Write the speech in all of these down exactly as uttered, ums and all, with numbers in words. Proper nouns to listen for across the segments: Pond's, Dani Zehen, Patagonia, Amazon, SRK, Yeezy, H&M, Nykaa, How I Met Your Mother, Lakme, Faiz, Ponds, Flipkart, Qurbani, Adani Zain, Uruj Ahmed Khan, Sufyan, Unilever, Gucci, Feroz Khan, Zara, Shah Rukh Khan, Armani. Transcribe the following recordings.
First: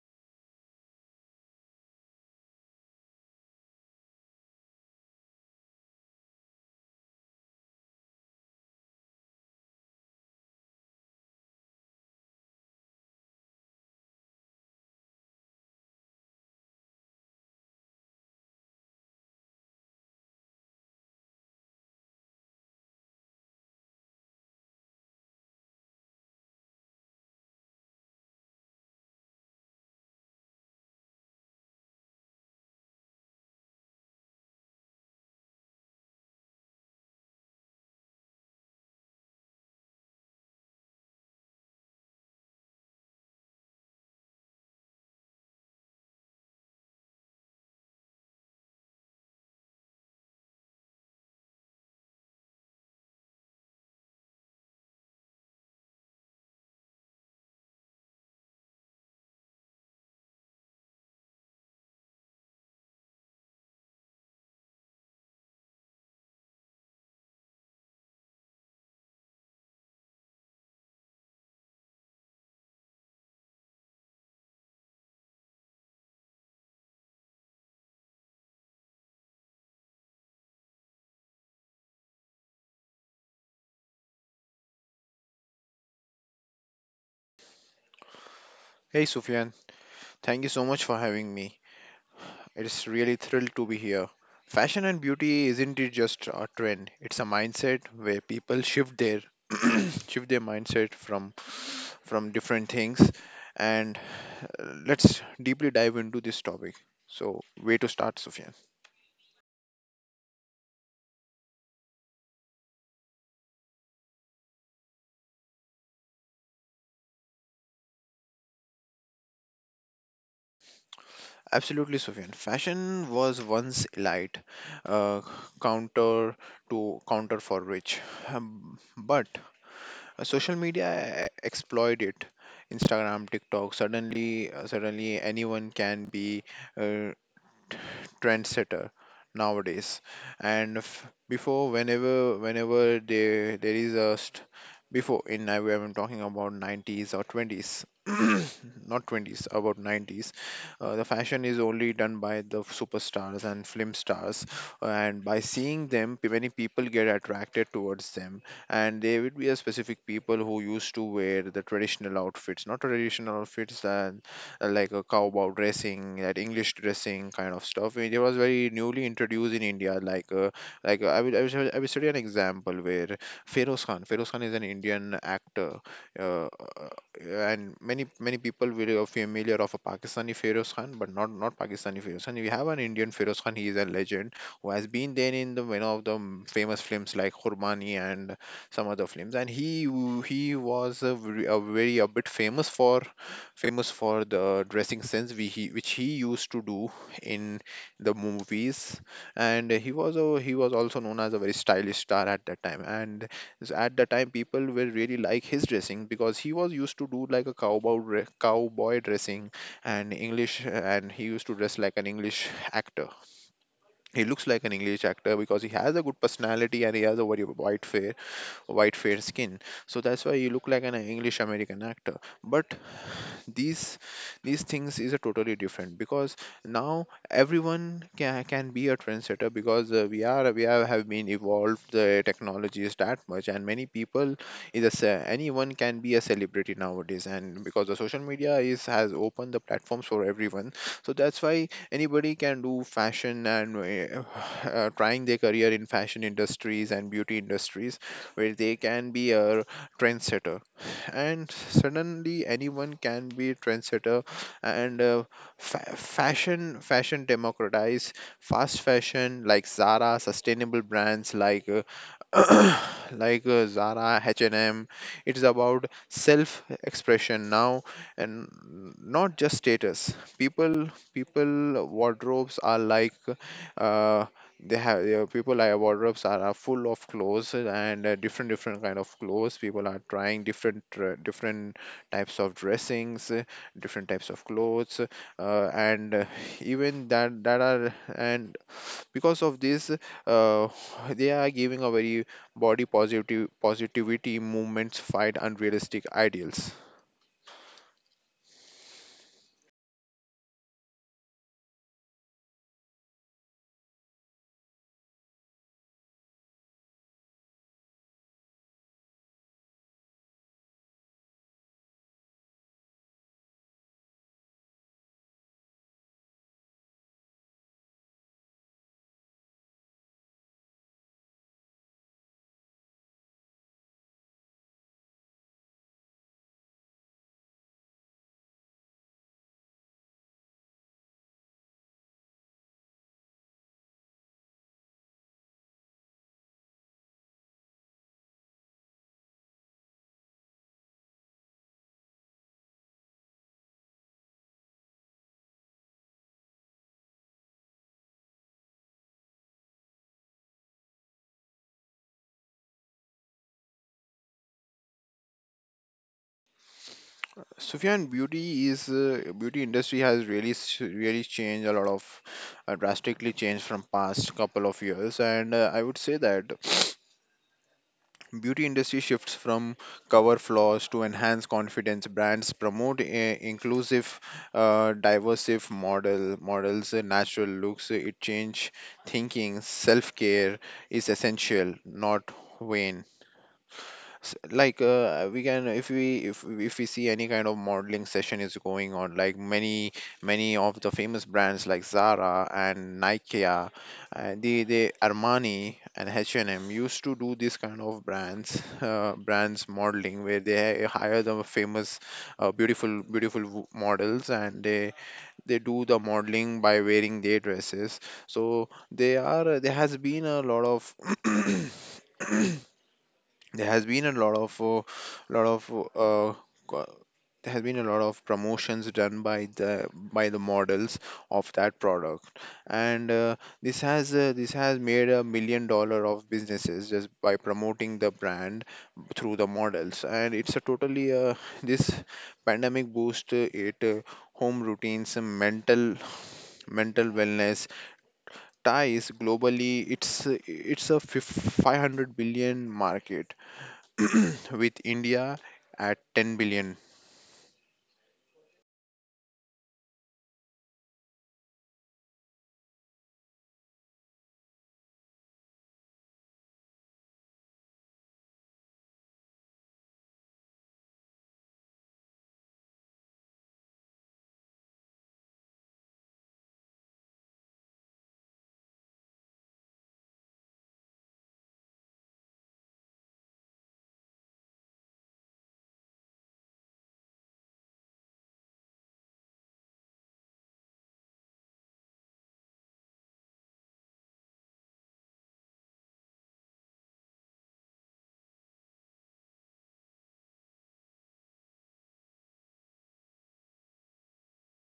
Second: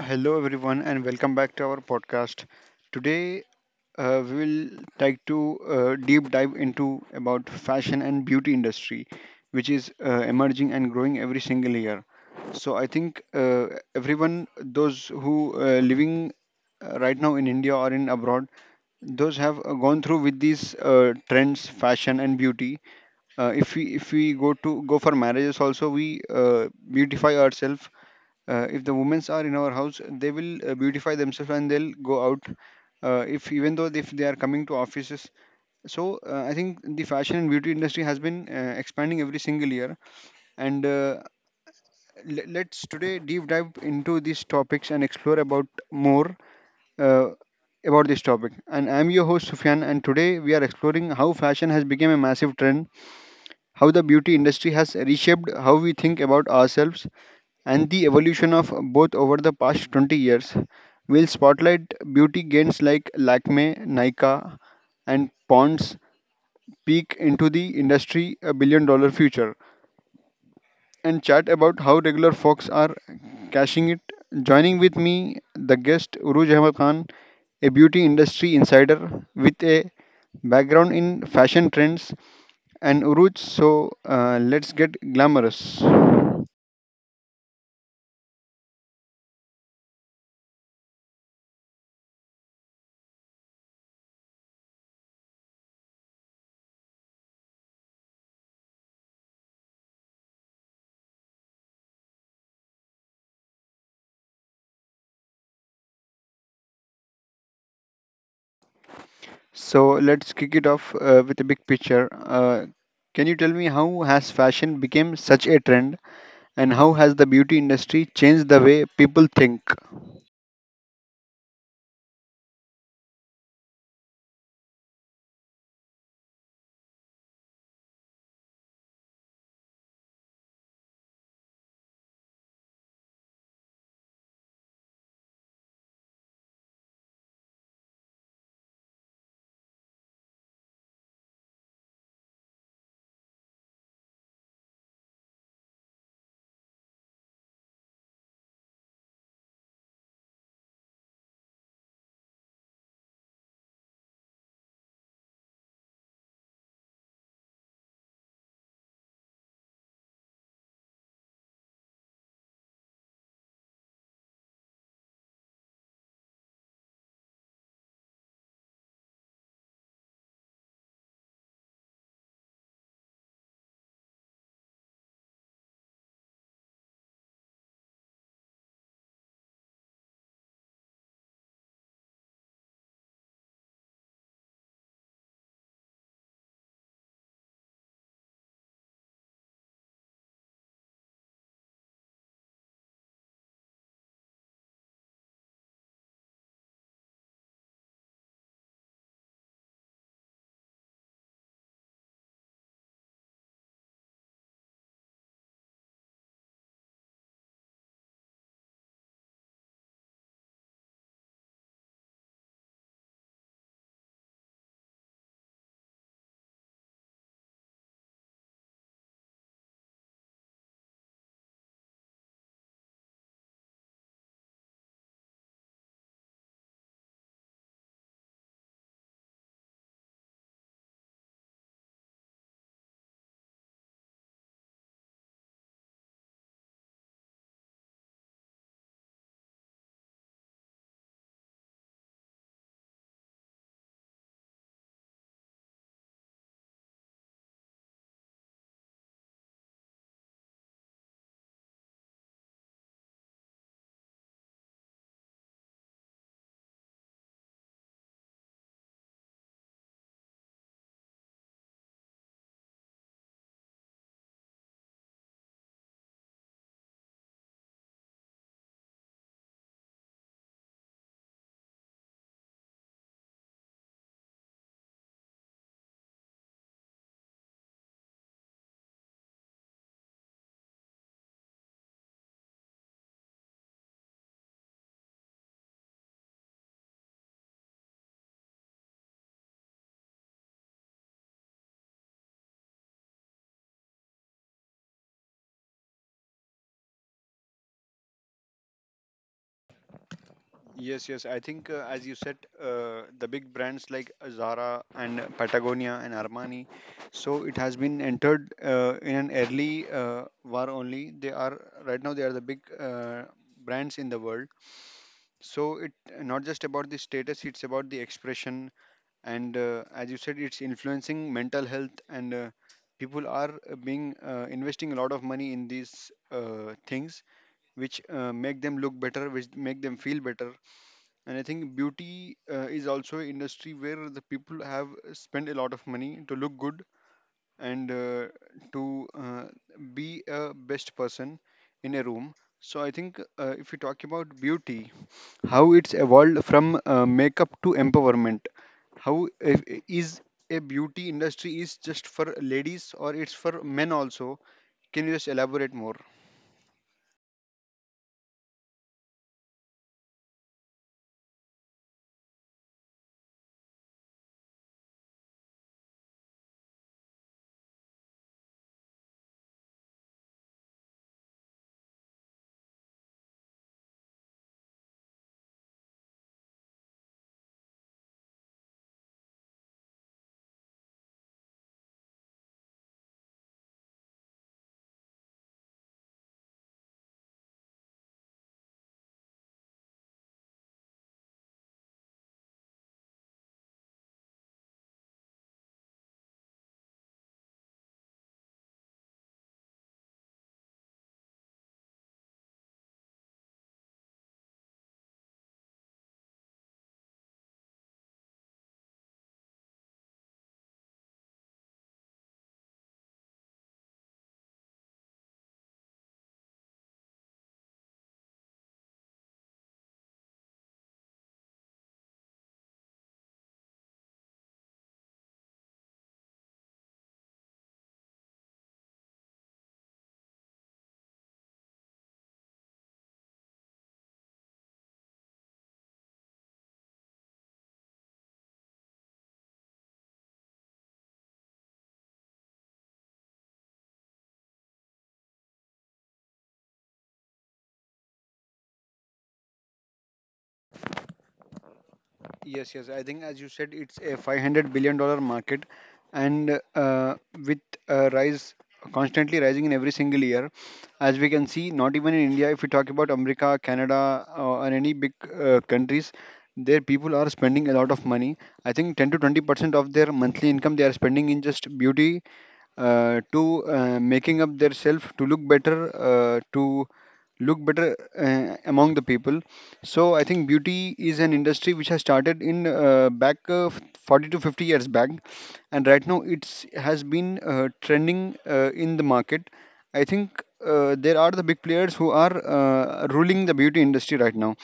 Hello, everyone, and welcome back to our podcast. Today, uh, we will like to uh, deep dive into about fashion and beauty industry, which is uh, emerging and growing every single year. So I think uh, everyone, those who uh, living uh, right now in India or in abroad, those have uh, gone through with these uh, trends, fashion and beauty. Uh, if we if we go to go for marriages also, we uh, beautify ourselves. Uh, if the women's are in our house, they will uh, beautify themselves and they'll go out. Uh, if even though if they are coming to offices, so uh, I think the fashion and beauty industry has been uh, expanding every single year. And uh, le- let's today deep dive into these topics and explore about more uh, about this topic. And I'm your host Sufyan, and today we are exploring how fashion has become a massive trend, how the beauty industry has reshaped how we think about ourselves, and the evolution of both over the past twenty years. Will spotlight beauty gains like Lakme, Nykaa, and Pond's, peak into the industry a billion dollar future, and chat about how regular folks are cashing it. Joining with me, the guest Uruj Ahmed Khan, a beauty industry insider with a background in fashion trends. And Uruj, so uh, let's get glamorous. Hey Sufyan, thank you so much for having me. It's really thrilled to be here. Fashion and beauty isn't it just a trend? It's a mindset where people shift their shift their mindset from from different things, and uh, let's deeply dive into this topic. So, way to start, Sufyan. So let's kick it off uh, with a big picture. Uh, can you tell me how has fashion become such a trend, and how has the beauty industry changed the way people think? Absolutely, Sufyan. Fashion was once elite, uh, counter to counter for rich. Um, but Uh, social media uh, exploit it. Instagram, TikTok. Suddenly uh, suddenly anyone can be uh, trendsetter nowadays. And f- before, whenever whenever there there is a st- before, in, I am talking about nineties or twenties not twenties, about nineties. Uh, the fashion is only done by the superstars and film stars, and by seeing them p- many people get attracted towards them. And there would be a specific people who used to wear the traditional outfits, not traditional outfits, uh, uh, like a cowboy dressing, that English dressing kind of stuff. It was very newly introduced in India. Like, uh, like uh, I will, I will, I will study an example where Feroz Khan. Feroz Khan. Is an Indian actor, uh, uh, and many many people will are familiar of a Pakistani Feroz Khan, but not not Pakistani Feroz Khan. We have an Indian Feroz Khan. He is a legend who has been there in the one of the m- famous films like Qurbani and some other films. And he w- he was, a, v- a very a bit famous for famous for the dressing sense, we, he, which he used to do in the movies. And he was a, he was also known as a very stylish star at that time. And s- at the time people were really like his dressing, because he was used to do like a cowboy dre- cowboy dressing, and English, and he used to dress like an English actor. He looks like an English actor, because he has a good personality and he has a very white fair white fair skin. So that's why he looked like an English American actor. But these these things is a totally different, because now everyone can, can be a trendsetter. Because uh, we are we are, have been evolved the technologies that much, and many people is a ce- anyone can be a celebrity nowadays. And because the social media is has opened the platforms for everyone, so that's why anybody can do fashion. And uh, uh, trying their career in fashion industries and beauty industries, where they can be a trendsetter. And suddenly anyone can be a trendsetter. And uh, fa- fashion fashion democratize, fast fashion like Zara, sustainable brands like uh, like uh, Zara, H&M. It is about self expression now, and not just status. People people wardrobes are like, uh, they have, yeah, people like wardrobes are, are full of clothes, uh, and uh, different different kind of clothes. People are trying different uh, different types of dressings, uh, different types of clothes, uh, and uh, even that that are, and because of this, uh, they are giving a very body positive positivity movements fight unrealistic ideals. Yes, yes. I think, uh, as you said, uh, the big brands like Zara and Patagonia and Armani, so it has been entered uh, in an early uh, war only. They are right now they are the big uh, brands in the world. So it not just about the status, it's about the expression. And uh, as you said, it's influencing mental health. And uh, people are uh, being uh, investing a lot of money in these uh, things, which uh, make them look better, which make them feel better. And I think beauty uh, is also an industry where the people have spent a lot of money to look good, and uh, to uh, be a best person in a room. So I think uh, if we talk about beauty, how it's evolved from uh, makeup to empowerment, how if, is a beauty industry is just for ladies or it's for men also, can you just elaborate more? Sufyan, beauty is uh, beauty industry has really s- really changed a lot of uh, drastically changed from past couple of years. And uh, I would say that beauty industry shifts from cover flaws to enhance confidence. Brands promote a inclusive, uh, diversive model models, uh, natural looks. uh, It change thinking. Self care is essential, not vain. S- like uh, we can, if we if if we see any kind of modeling session is going on, like many many of the famous brands like Zara and Nike, uh, the the Armani and H and M used to do this kind of brands uh, brands modeling, where they hire the famous uh, beautiful beautiful w- models. And they they do the modeling by wearing their dresses. So they are there has been a lot of there has been a lot of uh, lot of uh, co- there has been a lot of promotions done by the by the models of that product. And uh, this has uh, this has made a million dollar of businesses just by promoting the brand through the models. And it's a totally. Uh, this pandemic boost, uh, it, uh, home routines, uh, mental mental wellness ties globally. It's uh, it's a fif- five hundred billion market, with India at ten billion. Yes, yes. I think, as you said, it's a five hundred billion dollar market, and uh, with uh, rise constantly rising in every single year, as we can see, not even in India. If we talk about America, Canada, uh, and any big uh, countries, their people are spending a lot of money. I think ten to twenty percent of their monthly income they are spending in just beauty, uh, to uh, making up their self to look better, uh, to look better uh, among the people. So I think beauty is an industry which has started in uh, back uh, f- forty to fifty years back, and right now it's has been uh, trending uh, in the market, I think. Uh, there are the big players who are uh, ruling the beauty industry right now,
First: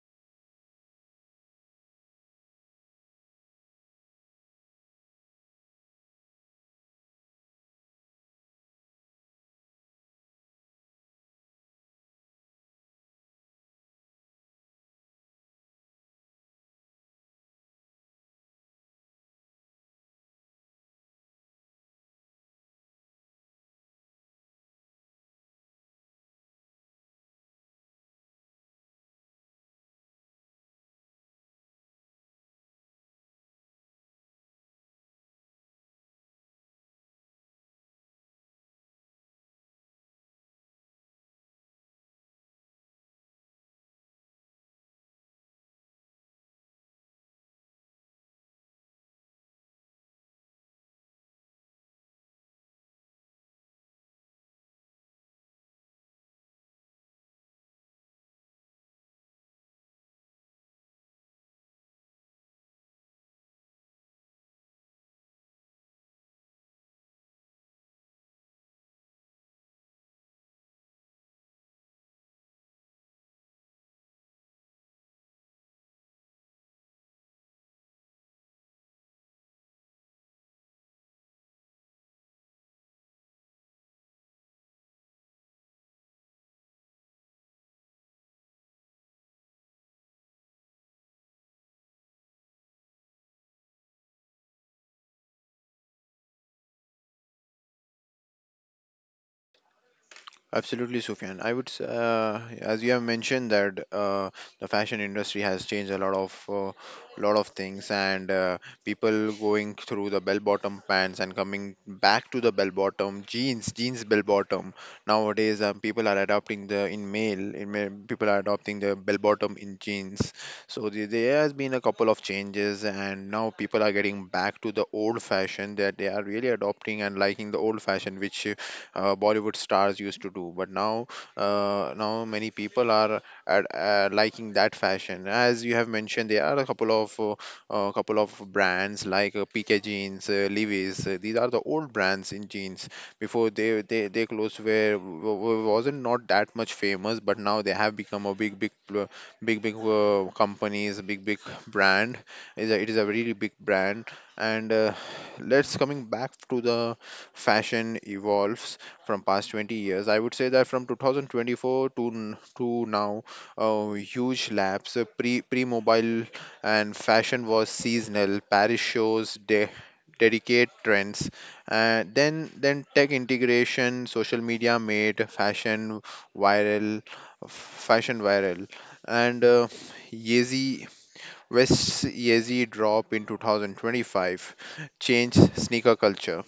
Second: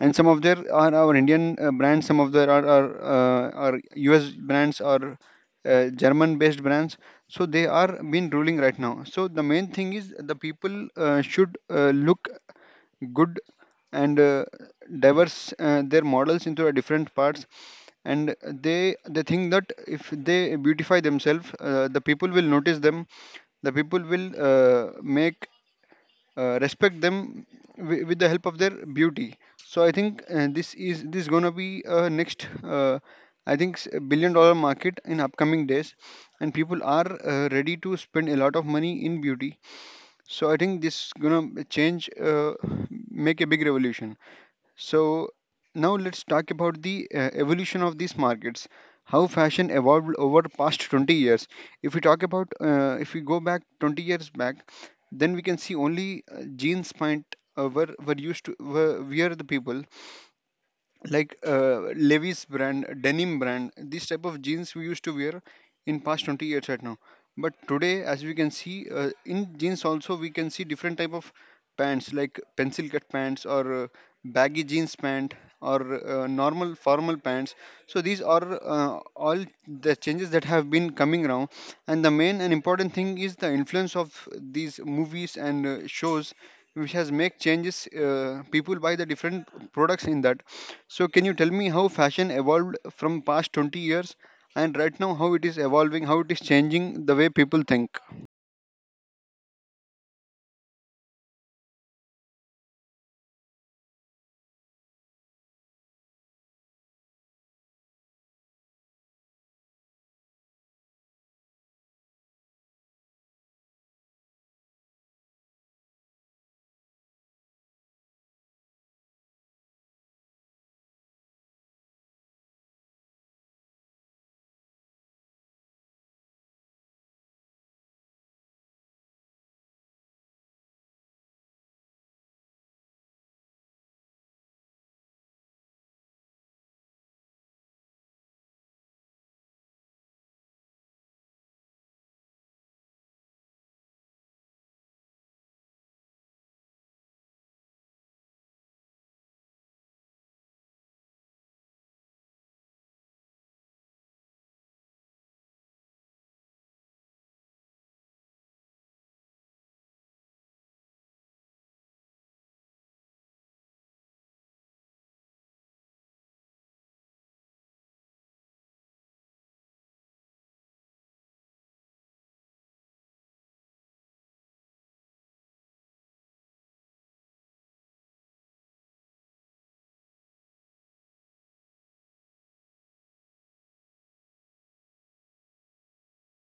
and some of there are our Indian uh, brands, some of there are are, uh, are U S brands or uh, German based brands. So they are been ruling right now. So the main thing is the people uh, should uh, look good. And uh, diverse uh, their models into a different parts. And they they think that if they beautify themselves, uh, the people will notice them, the people will uh, make uh, respect them w- with the help of their beauty. So I think uh, this is this gonna be uh, next. Uh, I think s- billion dollar market in upcoming days, and people are uh, ready to spend a lot of money in beauty. So I think this gonna change, uh, make a big revolution. So now let's talk about the uh, evolution of these markets. How fashion evolved over past twenty years. If we talk about, uh, if we go back twenty years back, then we can see only uh, jeans pant uh, were were used to were were the people like uh, Levi's brand, denim brand, these type of jeans we used to wear in past twenty years right now. But today, as we can see, uh, in jeans also we can see different type of pants like pencil cut pants or uh, baggy jeans pant or uh, normal formal pants. So these are uh, all the changes that have been coming around. And the main and important thing is the influence of these movies and uh, shows, which has make changes uh, people buy the different products in that. So can you tell me how fashion evolved from past twenty years, and right now how it is evolving, how it is changing the way people think? Absolutely, Sufyan. I would, s- uh, as you have mentioned, that uh, the fashion industry has changed a lot of, uh, lot of things. And uh, people going through the bell-bottom pants, and coming back to the bell-bottom jeans, jeans bell-bottom. Nowadays, um, people are adopting the in male, in male, people are adopting the bell-bottom in jeans. So the, there has been a couple of changes. And now people are getting back to the old fashion that they are really adopting and liking the old fashion, which uh, Bollywood stars used to do. But now, uh, now many people are at, uh, liking that fashion. As you have mentioned, there are a couple of uh, uh, couple of brands like uh, P K jeans, uh, Levi's. Uh, these are the old brands in jeans. Before they they they clothes were w- w- wasn't not that much famous, but now they have become a big big pl- big big uh, companies, big, big brand. Is a, it is a really big brand. And uh, let's coming back to the fashion evolves from past twenty years. I would say that from two thousand twenty-four to n- to now, a huge lapse. Uh, pre pre mobile, and fashion was seasonal, Paris shows de- dedicate trends. uh, then then tech integration, social media made fashion viral fashion viral. And uh, Yeezy, West Yeezy drop in twenty twenty-five changed sneaker culture.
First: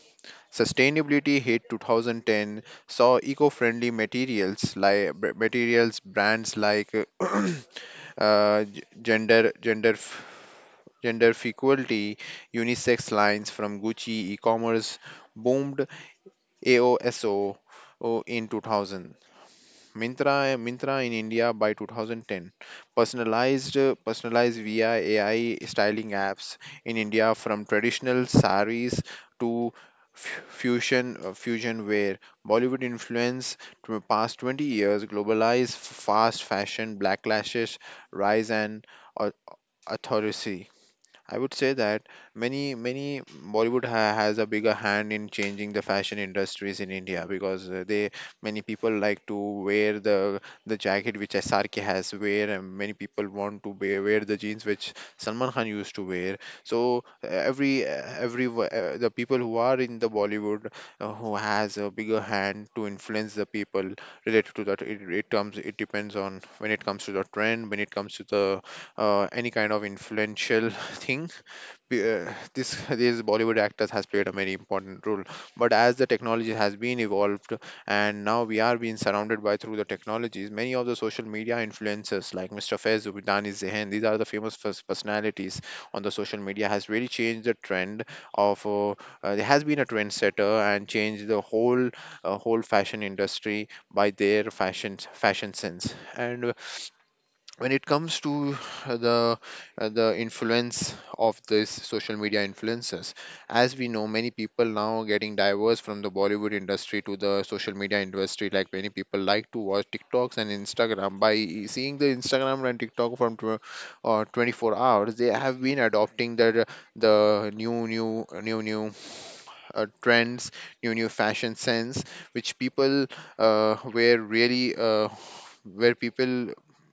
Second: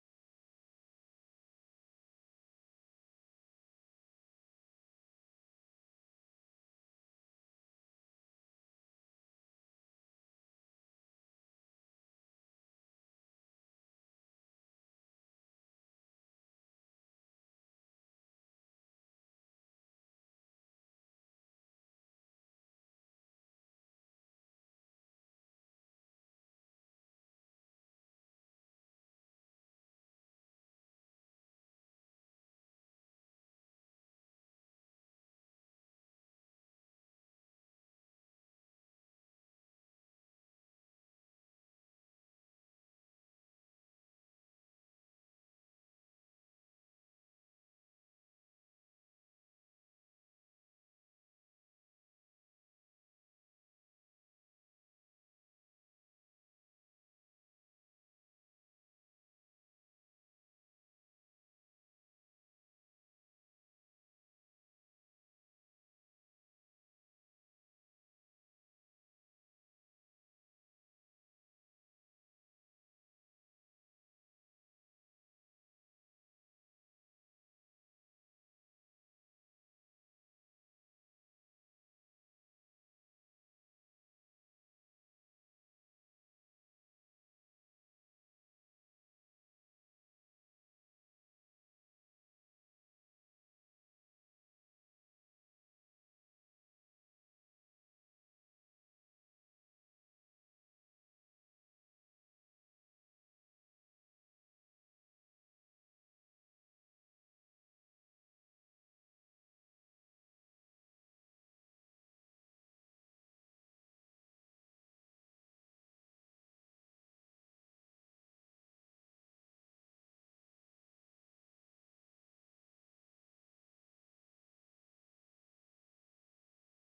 Sustainability hit two thousand ten, saw eco-friendly materials, like materials brands like uh, uh, g- gender gender f- gender equality, unisex lines from Gucci. E-commerce boomed AOSO in two thousand. Mintra, Mintra in India by twenty ten. Personalized, personalized via A I styling apps in India, from traditional saris to f- fusion uh, fusion wear. Bollywood influence to past twenty years, globalized fast fashion, blacklashes rise and au- authority. I would say that many many Bollywood ha- has a bigger hand in changing the fashion industries in India, because uh, they many people like to wear the the jacket which S R K has wear, and many people want to wear, wear the jeans which Salman Khan used to wear. So uh, every uh, every wo- uh, the people who are in the Bollywood, uh, who has a bigger hand to influence the people related to that. It, it comes, it depends on, when it comes to the trend, when it comes to the uh, any kind of influential thing. Be- uh, this these Bollywood actors has played a very important role. But as the technology has been evolved, and now we are being surrounded by through the technologies, many of the social media influencers like Mr. Faiz, Dani Zehen, these are the famous pers- personalities on the social media has really changed the trend of, uh, uh, there has been a trendsetter and changed the whole uh, whole fashion industry by their fashion fashion sense. And when it comes to uh, the uh, the influence of this social media influencers, as we know many people now getting diverse from the Bollywood industry to the social media industry. Like many people like to watch TikToks and Instagram, by seeing the Instagram and TikTok from tw- uh, twenty-four hours. They have been adopting the the new new new new uh, trends, new new fashion sense which people uh, were really, uh, where people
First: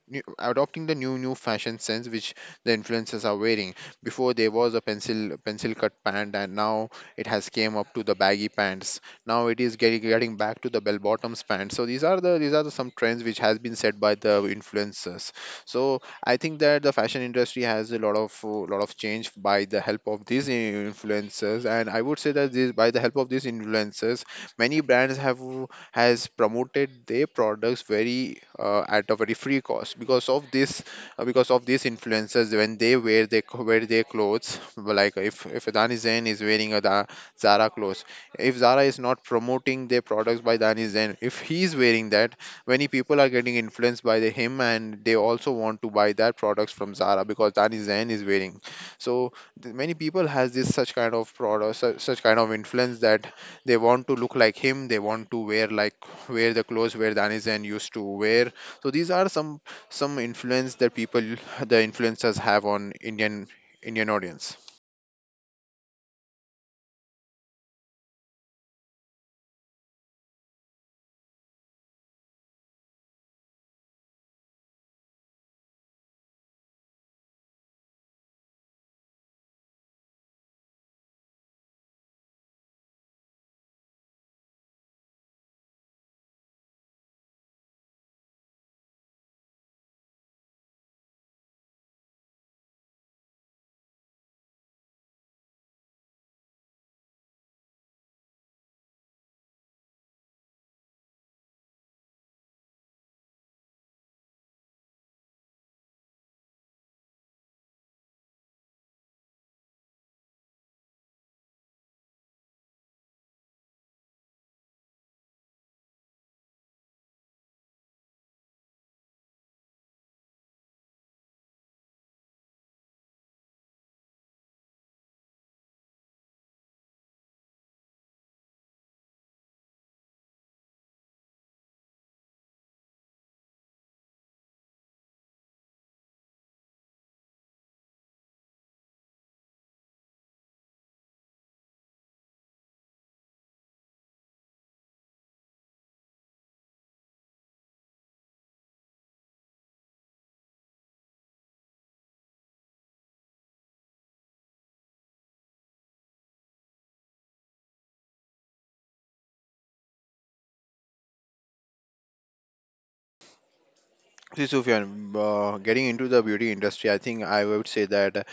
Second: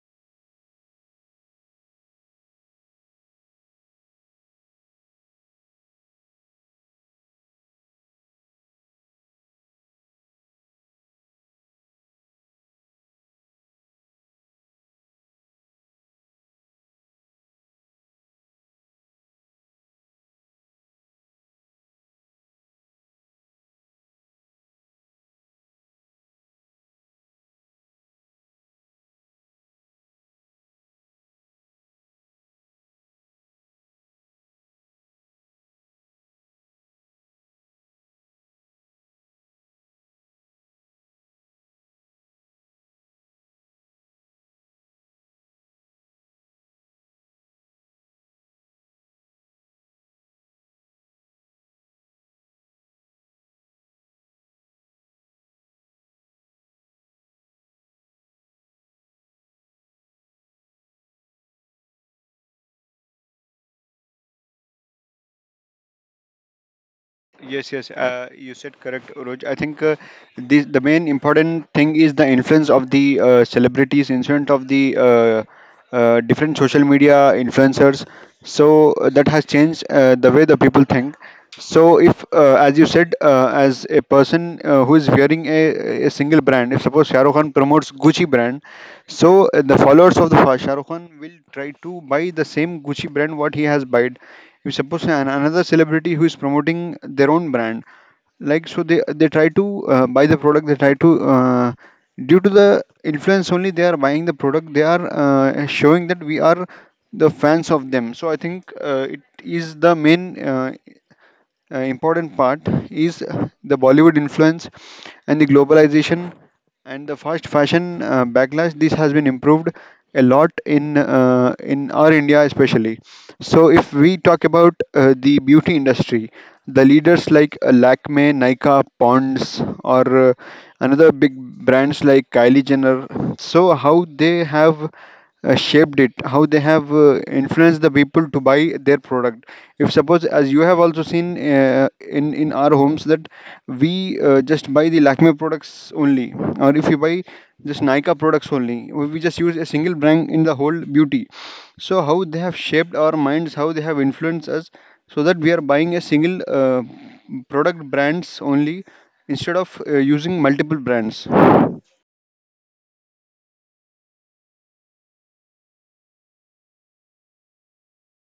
new- adopting the new new fashion sense which the influencers are wearing. Before there was a pencil pencil cut pant, and now it has came up to the baggy pants. Now it is getting getting back to the bell bottoms pants. So these are the these are the some trends which has been set by the influencers. So I think that the fashion industry has a lot of uh, lot of change, by the help of these influencers. And I would say that this, by the help of these influencers, many brands have has promoted their products very, uh, at a very free cost. Because of this, uh, because of these influencers, when they wear their co- wear their clothes, like if if Adani Zain is wearing a Da- Zara clothes. If Zara is not promoting their products by Adani Zain, if he is wearing that, many people are getting influenced by the him. And they also want to buy that products from Zara, because Adani Zain is wearing. So th- many people has this such kind of product, such, such kind of influence, that they want to look like him. They want to wear like wear the clothes where Danizen used to wear. So these are some some influence that people, the influencers, have on indian indian audience. Yes, yes, uh, you said correct, Roj. I think uh, this, the main important thing is the influence of the uh, celebrities, influence of the uh, uh, different social media influencers. So uh, that has changed uh, the way the people think. So if, uh, as you said, uh, as a person uh, who is wearing a, a single brand, if suppose Shah Rukh Khan promotes Gucci brand, so uh, the followers of the Shah Rukh Khan will try to buy the same Gucci brand what he has bought. You suppose an, another celebrity who is promoting their own brand, like so they they try to uh, buy the product, they try to uh, due to the influence only they are buying the product, they are uh, showing that we are the fans of them. So I think uh, it is the main uh, uh, important part is the Bollywood influence and the globalization and the fast fashion uh, backlash. This has been improved a lot in uh, in our India, especially. So, if we talk about uh, the beauty industry, the leaders like uh, Lakme, Nykaa, Pond's, or uh, another big brands like Kylie Jenner. So, how they have uh, shaped it, how they have uh, influenced the people to buy their product, if suppose as you have also seen uh, in in our homes that we uh, just buy the Lakme products only, or if you buy just Nika products only, we we just use a single brand in the whole beauty. So how they have shaped our minds, how they have influenced us, so that we are buying a single uh, product brands only, instead of uh, using multiple brands. See, Sufyan, uh, getting into the beauty industry, I think I would say that uh,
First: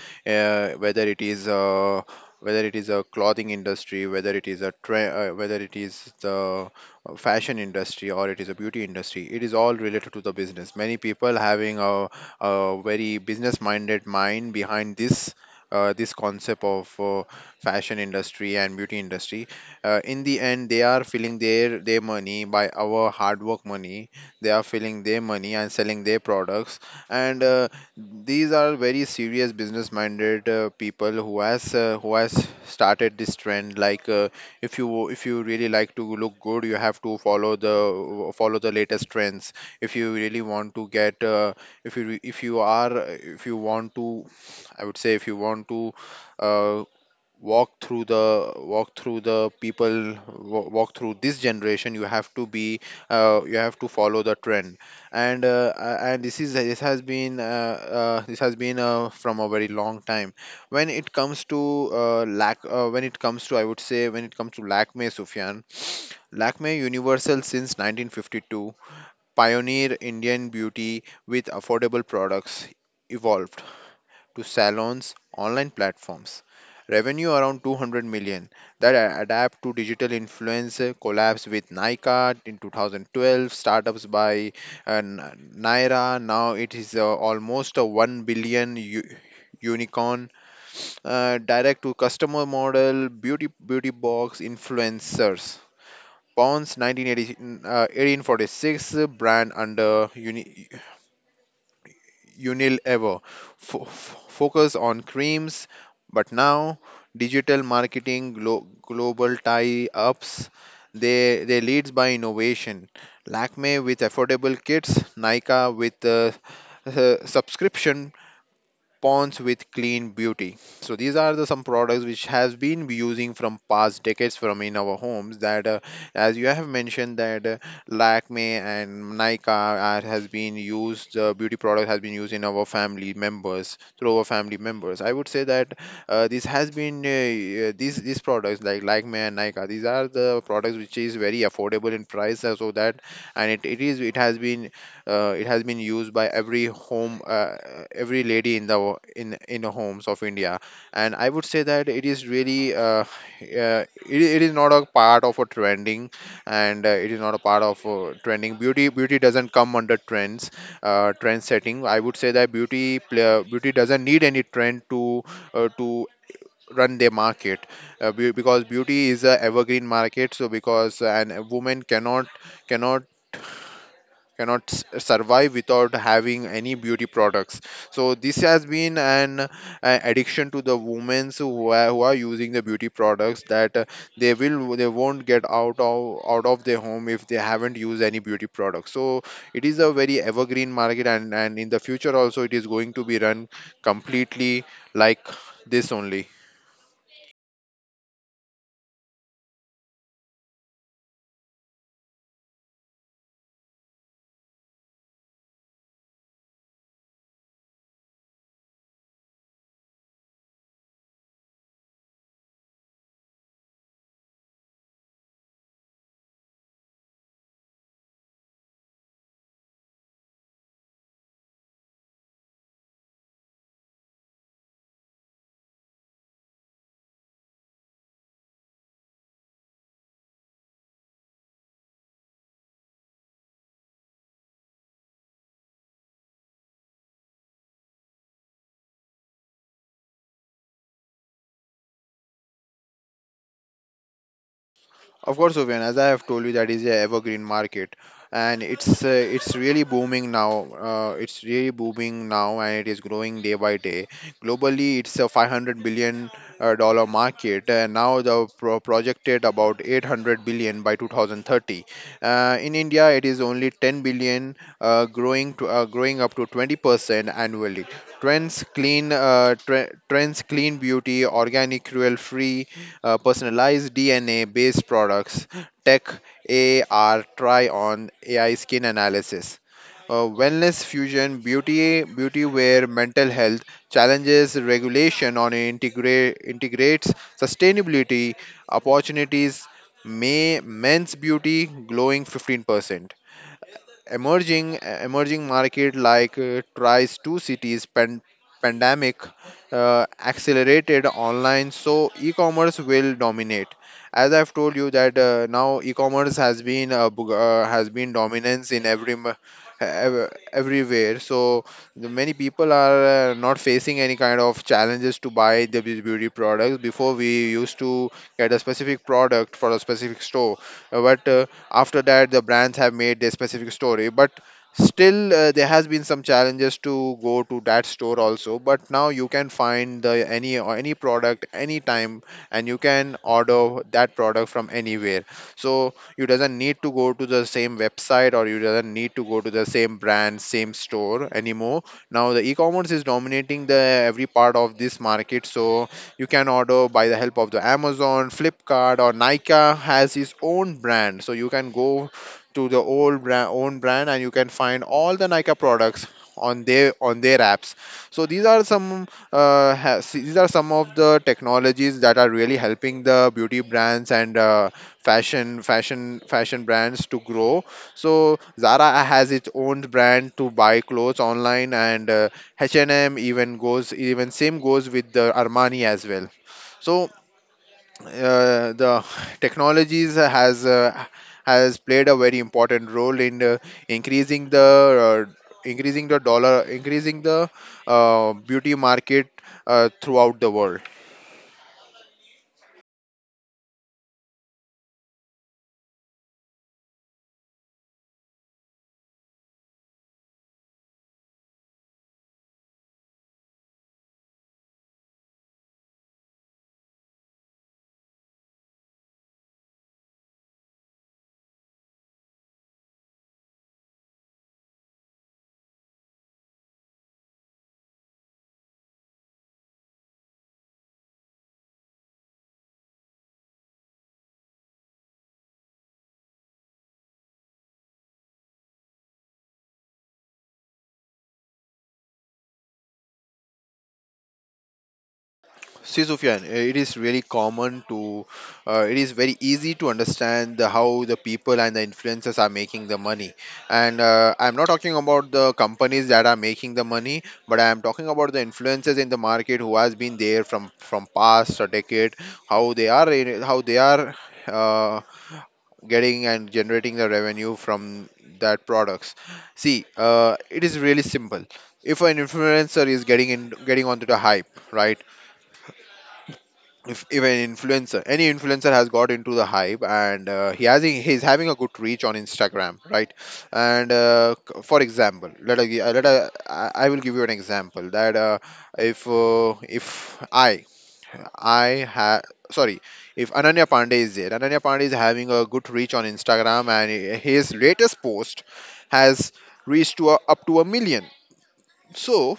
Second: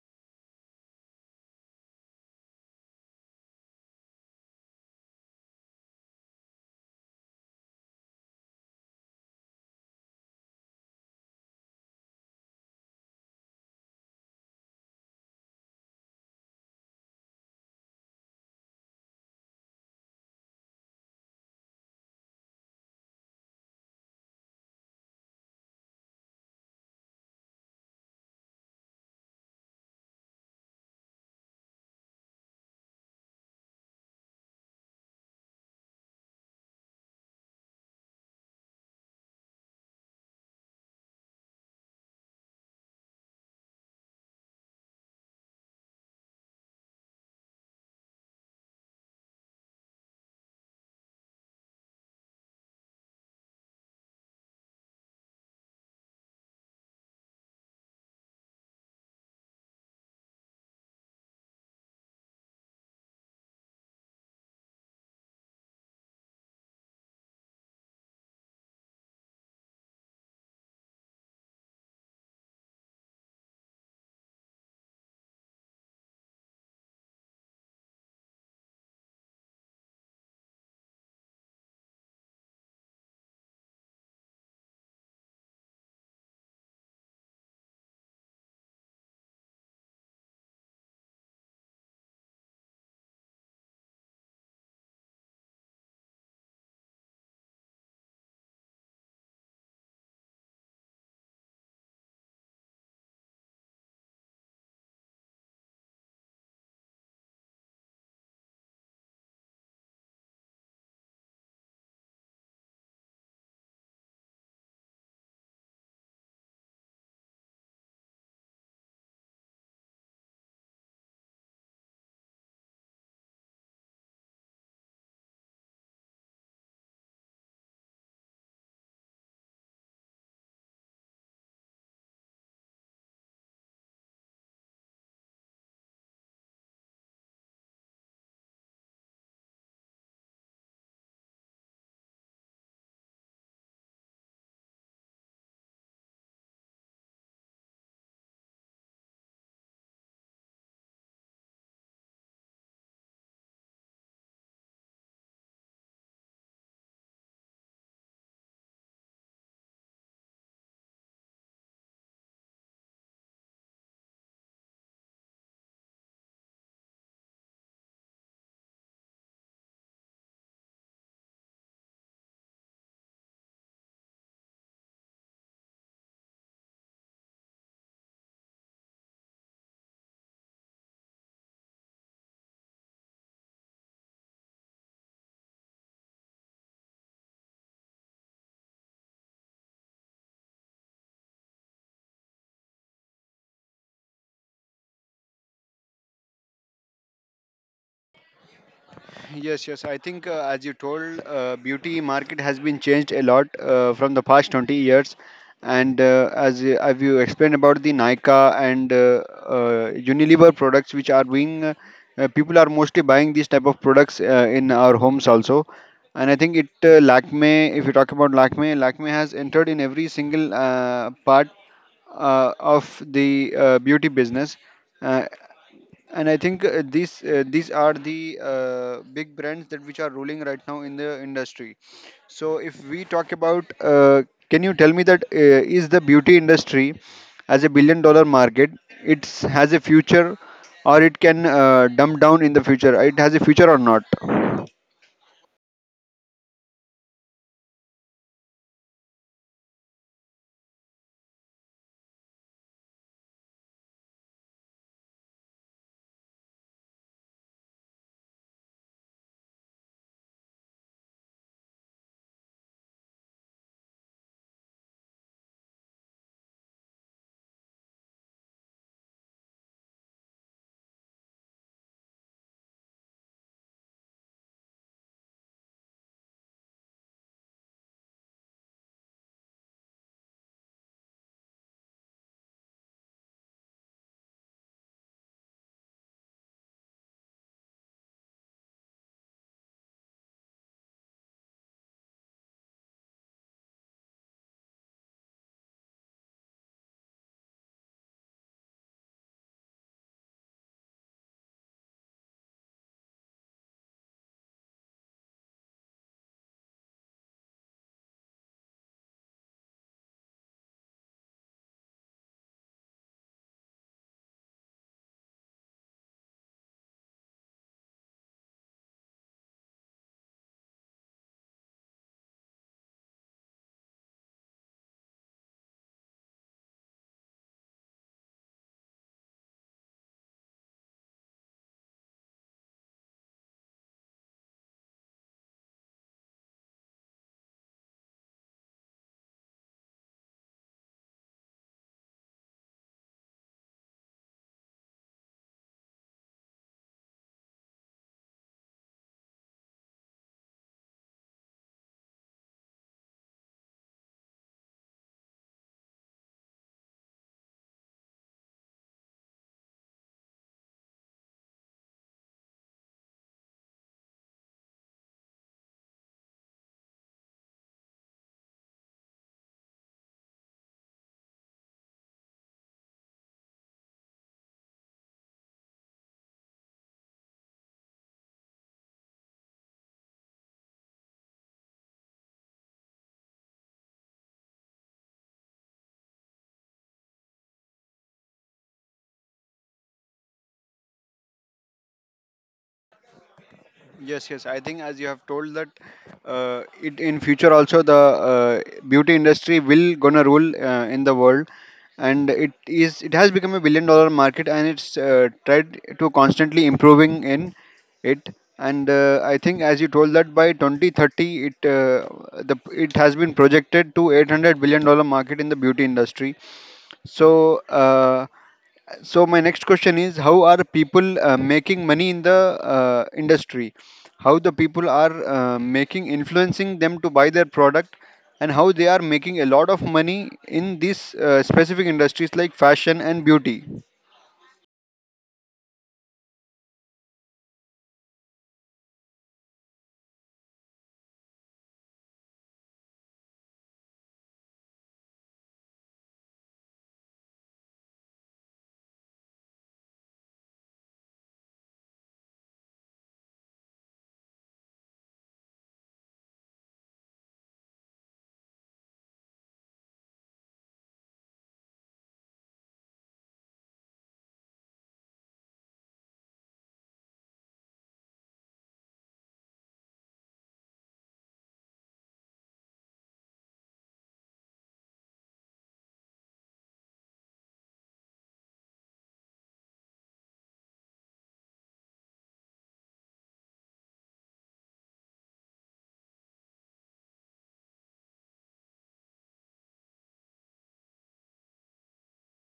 whether it is uh, whether it is a clothing industry, whether it is a tra- uh, whether it is the uh, fashion industry or it is a beauty industry, it is all related to the business. Many people having a, a very business-minded mind behind this. Uh, this concept of uh, fashion industry and beauty industry, uh, in the end they are filling their their money by our hard work money. They are filling their money and selling their products, and uh, these are very serious business minded uh, people who has uh, who has started this trend. Like uh, if you if you really like to look good, you have to follow the follow the latest trends. If you really want to get uh, if you if you are if you want to, i would say if you want to uh, walk through the walk through the people wa- walk through this generation, you have to be uh, you have to follow the trend. And uh, a- and this is this has been uh, uh, this has been uh, from a very long time. When it comes to uh, lack uh, when it comes to, I would say, when it comes to Lakme, Sufyan, Lakme universal since nineteen fifty-two, pioneer Indian beauty with affordable products, evolve to salons, online platforms. Revenue around two hundred million. That a- adapt to digital influencer collabs with Nykaa in two thousand twelve, startups by uh, N- Naira. Now it is uh, almost a one billion u- unicorn. Uh, direct to customer model, beauty beauty box influencers. Ponds nineteen eighty, uh, eighteen forty-six brand under uni, Unil ever. Fo- f- focus on creams, but now digital marketing, glo- global tie-ups, they they leads by innovation. Lakme with affordable kits, Nika with uh, uh, subscription, Pawns with Clean Beauty. So these are the some products which has been we using from past decades from in our homes. That uh, as you have mentioned that uh, Lakme and Nykaa are, has been used, uh, beauty product has been used in our family members through our family members. I would say that uh, this has been uh, uh, these these products like Lakme and Nykaa, these are the products which is very affordable in price, uh, so that, and it, it is, it has been uh, it has been used by every home, uh, every lady in the wo- in in the homes of India, and I would say that it is really uh, uh, it, it is not a part of a trending, and uh, it is not a part of uh, trending. Beauty beauty doesn't come under trends, uh, trend setting. I would say that beauty pla- beauty doesn't need any trend to uh, to run their market, uh, be- because beauty is a evergreen market. So because an a woman cannot cannot cannot s- survive without having any beauty products. So this has been an uh, addiction to the women who are, who are using the beauty products, that uh, they will they won't get out of out of their home if they haven't used any beauty products. So it is a very evergreen market, and and in the future also it is going to be run completely like this only. Yes, yes. I think, uh, as you told, uh, beauty market has been changed a lot uh, from the past twenty years. And uh, as you- as you explained about the Nika and uh, uh, Unilever products, which are being uh, uh, people are mostly buying these type of products uh, in our homes also. And I think it uh, Lakme, if you talk about Lakme, Lakme has entered in every single uh, part uh, of the uh, beauty business. Uh, and I think uh, these uh, these are the uh, big brands that which are ruling right now in the industry. So if we talk about, uh, can you tell me that uh, is the beauty industry as a billion dollar market, it has a future, or it can uh, dumb down in the future, it has a future or not? Of course, Suvyan, as I have told you, that is a evergreen market, and it's uh, it's really booming now. Uh, it's really booming now, and it is growing day by day. Globally, it's a five hundred billion uh, dollar market, and now the pro- projected about eight hundred billion by two thousand thirty. Uh, in India, it is only ten billion, uh, growing to uh, growing up to twenty percent annually. Trends clean, uh, tre- trends clean beauty, organic, cruel free, uh, personalized D N A based products, tech, A R, try on, A I skin analysis. Uh, wellness fusion, beauty, beauty wear, mental health challenges, regulation on integrate integrates sustainability opportunities. May men's beauty glowing fifteen percent, emerging emerging market like uh, tries two cities pan- pandemic, uh, accelerated online, so e-commerce will dominate. As I've told you that uh, now e-commerce has been uh, bug- uh, has been dominance in every m- ev- everywhere. So the many people are uh, not facing any kind of challenges to buy the beau- beauty products. Before we used to get a specific product for a specific store. Uh, but uh, after that the brands have made their specific story, but still uh, there has been some challenges to go to that store also, but now you can find the any or any product anytime, and you can order that product from anywhere. So you doesn't need to go to the same website, or you doesn't need to go to the same brand, same store, anymore. Now the e-commerce is dominating the every part of this market. So you can order by the help of the Amazon, Flipkart, or Nika has his own brand. So you can go to the old brand, own brand, and you can find all the Nika products on their on their apps. So these are some uh, ha- see, these are some of the technologies that are really helping the beauty brands, and uh, fashion fashion fashion brands to grow. So Zara has its own brand to buy clothes online, and uh, H and M, even goes, even same goes with the Armani as well. So uh, the technologies has uh, has played a very important role in uh, increasing the uh, increasing the dollar increasing the uh, beauty market uh, throughout the world. Yes, yes. I think as you have told that uh, it in future also the uh, beauty industry will gonna rule uh, in the world, and it is it has become a billion dollar market, and it's uh, tried to constantly improving in it. And uh, I think as you told that by twenty thirty, it uh, the it has been projected to eight hundred billion dollar market in the beauty industry. So. Uh, so my next question is, how are people uh, making money in the uh, industry? How the people are uh, making, influencing them to buy their product, and how they are making a lot of money in these uh, specific industries like fashion and beauty. See, Sufyan, eh, it is really common to, uh, it is very easy to understand the, how the people and the influencers are making the money. And uh, I'm not talking about the companies that are making the money, but I am talking about the influencers in the market who has been there from from past a decade, how they are in- how they are uh, getting and generating the revenue from that products. See, uh, it is really simple. If an influencer is getting in getting onto the hype, right? if, if an influencer, any influencer, has got into the hype, and uh, he has he's having a good reach on Instagram, right? And uh, c- for example, let I, gi- uh, let I, I I will give you an example that uh, if uh, if I I ha sorry if Ananya Pandey is there, Ananya Pandey is having a good reach on Instagram, and his latest post has reached to a, up to a million. So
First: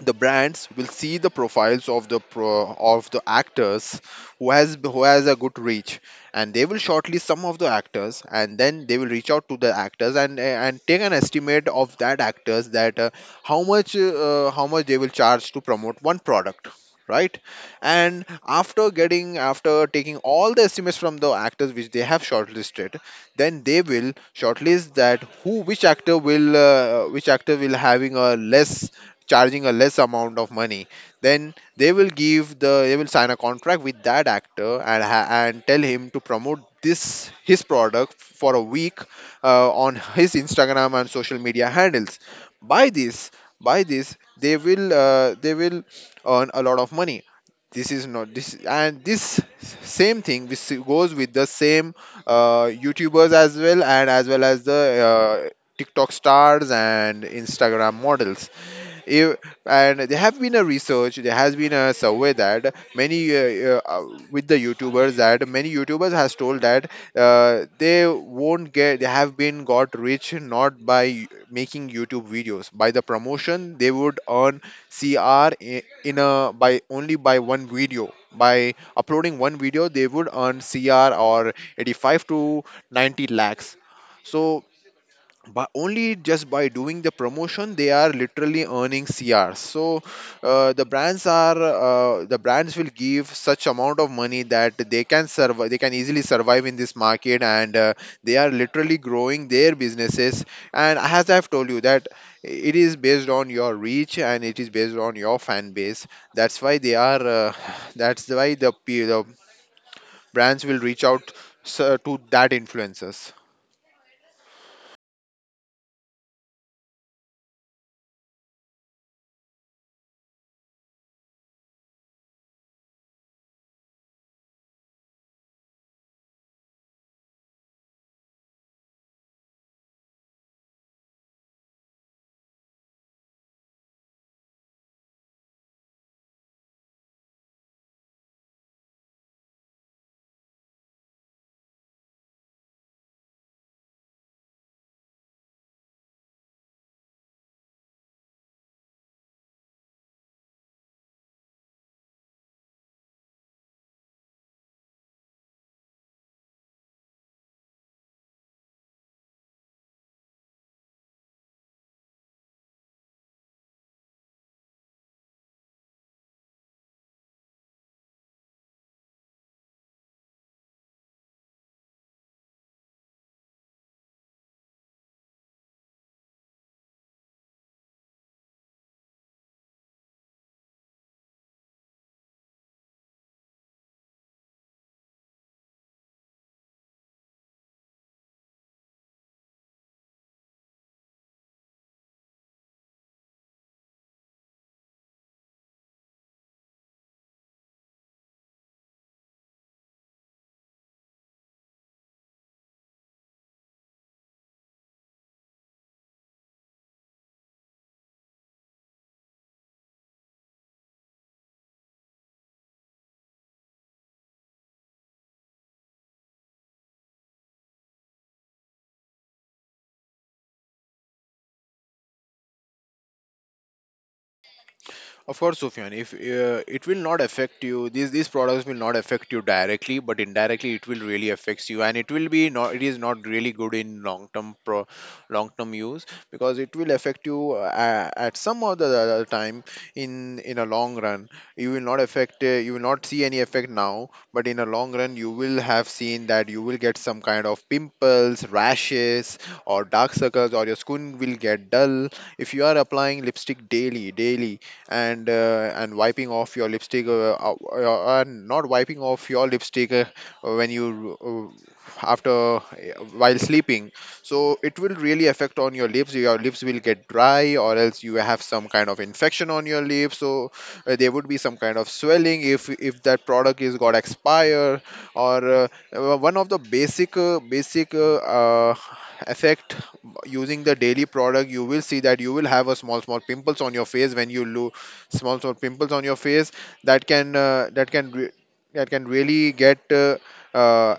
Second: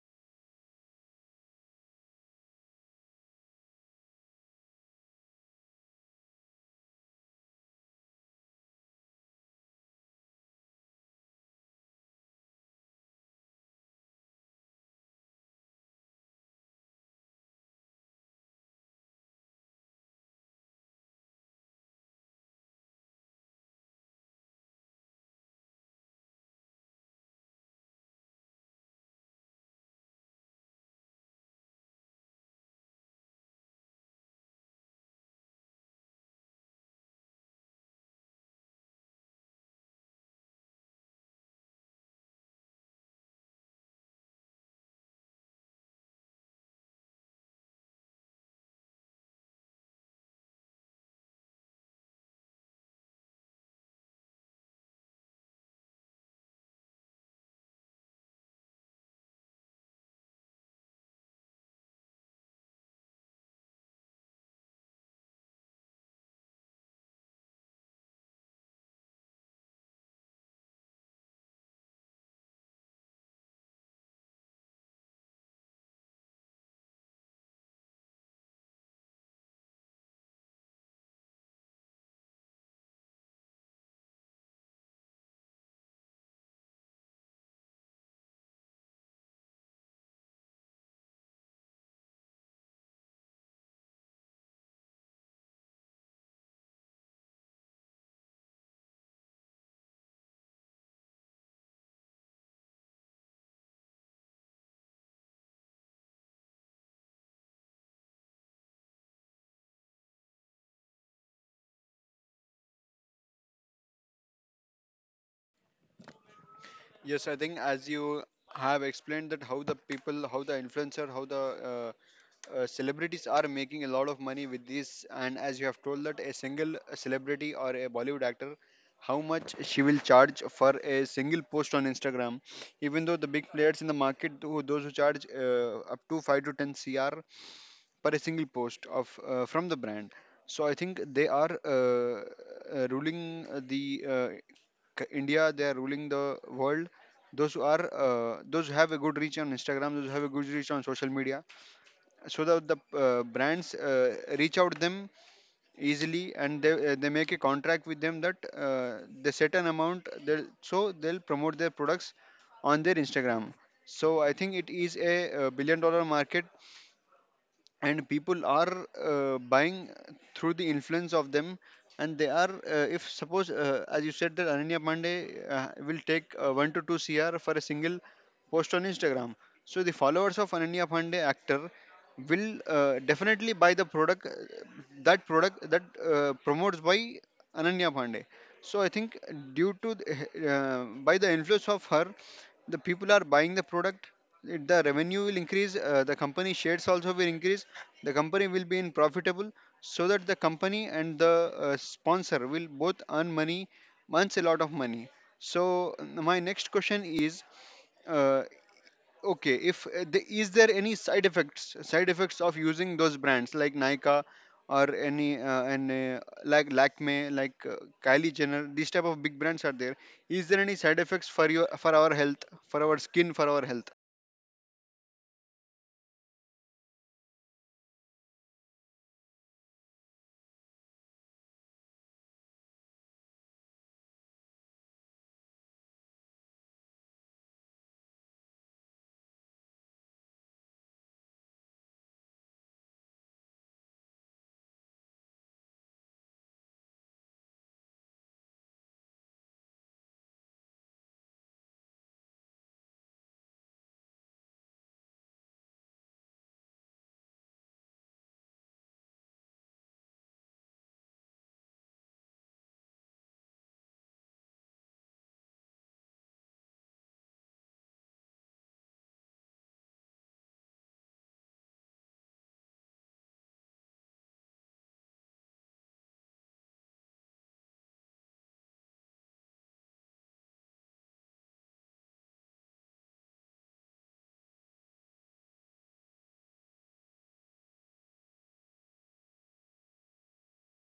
the brands will see the profiles of the pro, of the actors who has who has a good reach, and they will shortlist some of the actors, and then they will reach out to the actors, and and take an estimate of that actors that uh, how much uh, how much they will charge to promote one product, right? And after getting, after taking all the estimates from the actors which they have shortlisted, then they will shortlist that who, which actor will uh, which actor will having a less, charging a less amount of money. Then they will give the they will sign a contract with that actor, and ha- and tell him to promote this his product for a week, uh, on his Instagram and social media handles. By this, by this they will uh, they will earn a lot of money. This is not this and this Same thing, this goes with the same uh, YouTubers as well, and as well as the uh, TikTok stars and Instagram models. If, and there have been a research, there has been a survey that many uh, uh, uh, with the YouTubers, that many YouTubers has told that uh, they won't get, they have been got rich not by making YouTube videos. By the promotion, they would earn C R in a, by only by one video. By uploading one video, they would earn C R or eighty-five to ninety lakhs. So but only just by doing the promotion they are literally earning crs. So uh, the brands are uh, the brands will give such amount of money that they can survive, they can easily survive in this market, and uh, they are literally growing their businesses. And as I've told you that it is based on your reach, and it is based on your fan base. That's why they are uh, that's why the, pe- the brands will reach out uh, to that influencers. Yes, I think as you have explained that how the people, how the influencer, how the uh, celebrities are making a lot of money with this, and as you have told that a single celebrity or a Bollywood actor, how much she will charge for a single post on Instagram. Even though the big players in the market who those who charge uh, up to five to ten cr per a single post of uh, from the brand. So I think they are uh, uh, ruling uh, the uh, c- India, they are ruling the world, those who are uh, those who have a good reach on Instagram, those who have a good reach on social media, so that the uh, brands uh, reach out them easily, and they, uh, they make a contract with them that uh, they set an amount, they'll, so they'll promote their products on their Instagram. So I think it is a, uh billion dollar market, and people are uh, buying through the influence of them. And they are uh, if suppose uh, as you said that Ananya Pandey uh, will take uh, one to two cr for a single post on Instagram. So the followers of Ananya Pandey actor will uh, definitely buy the product, uh, that product that uh, promotes by Ananya Pandey. So I think due to the, uh, by the influence of her, the people are buying the product. It- The revenue will increase, uh, the company shares also will increase, the company will be in profitable. So that the company and the uh, sponsor will both earn money, earns a lot of money. So n- my next question is, uh, okay, if uh, the, is there any side effects side effects of using those brands like Nykaa, or any uh, and uh, like Lakme, like uh, Kylie Jenner, these type of big brands are there, is there any side effects for your for our health for our skin for our health? Of course, Sufyan, if uh, it will not affect you, these these products will not affect you directly, but indirectly it will really affects you, and it will be not, it is not really good in long term pro long term use, because it will affect you uh, at some or the other time in in a long run. You will not affect, uh, you will not see any effect now, but in a long run you will have seen that you will get some kind of pimples, rashes, or dark circles, or your skin will get dull if you are applying lipstick daily daily, and uh, and wiping off your lipstick uh, uh, uh, and not wiping off your lipstick, uh, when you uh, after uh, while sleeping. So it will really affect on your lips, your lips will get dry, or else you have some kind of infection on your lips. So uh, there would be some kind of swelling if if that product is got expire, or uh, uh, one of the basic uh, basic uh, uh, effect, using the daily product, you will see that you will have a small small pimples on your face when you lo small small pimples on your face, that can uh, that can re- that can really get uh, uh,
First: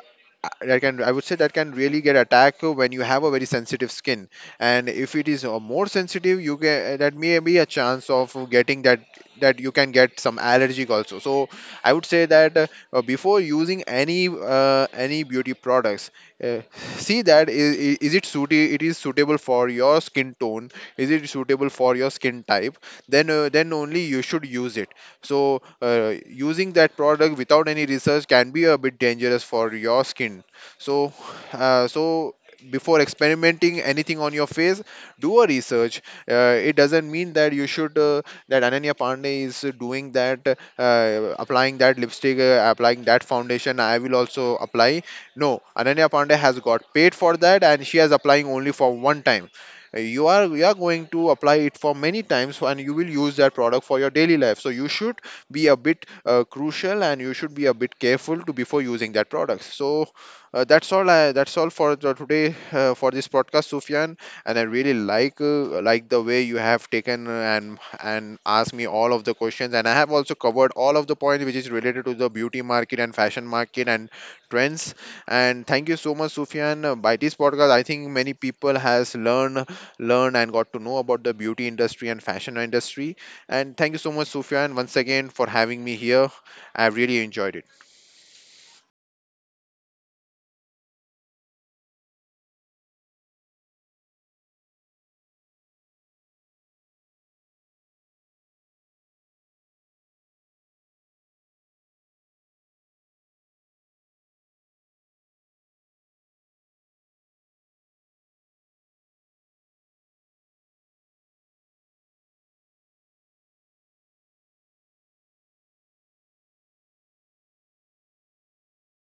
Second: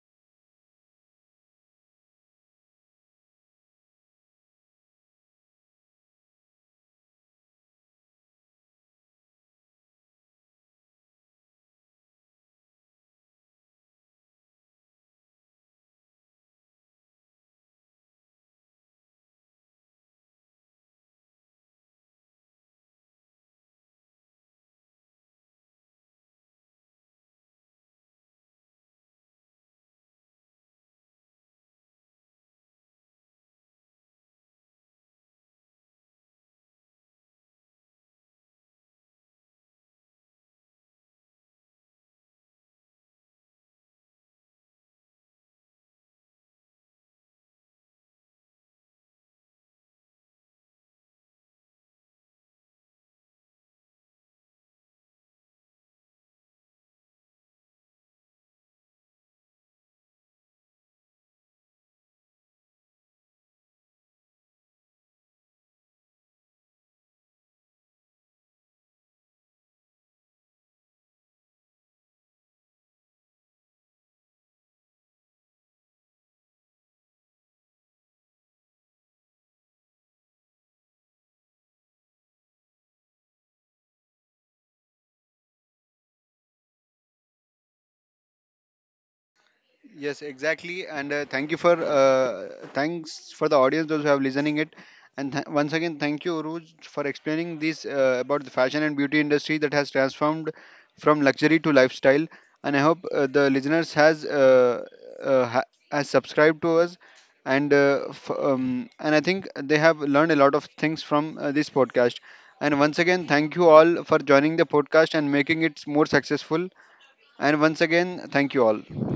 that can I would say that can really get attacked when you have a very sensitive skin. And if it is uh, more sensitive, you can uh, that may be a chance of getting that, that you can get some allergic also. So I would say that uh, uh, before using any uh, any beauty products, uh, see that, is is it suited it is suitable for your skin tone, is it suitable for your skin type, then uh, then only you should use it. So uh, using that product without any research can be a bit dangerous for your skin. So uh, so before experimenting anything on your face, do a research. Uh, it doesn't mean that you should uh, that Ananya Pandey is doing that, uh, applying that lipstick, uh, applying that foundation, I will also apply. No, Ananya Pandey has got paid for that, and she has applying only for one time. Uh, you are, you are going to apply it for many times, and you will use that product for your daily life, so you should be a bit uh, crucial, and you should be a bit careful to before using that product. So uh, that's all I, that's all for the today, uh, for this podcast, Sufyan. And I really like uh, like the way you have taken uh, and and asked me all of the questions, and I have also covered all of the points which is related to the beauty market and fashion market and trends. And thank you so much, Sufyan. Uh, by this podcast, I think many people has learned learned and got to know about the beauty industry and fashion industry. And thank you so much, Sufyan, once again for having me here. I've really enjoyed it. Yes, exactly. And uh, thank you for uh, thanks for the audience those who have listening it. And th- once again, thank you, Uruj, for explaining this uh, about the fashion and beauty industry that has transformed from luxury to lifestyle. And I hope uh, the listeners has uh, uh, ha- has subscribed to us, and uh, f- um, and I think they have learned a lot of things from uh, this podcast. And once again, thank you all for joining the podcast and making it more successful. And once again, thank you all.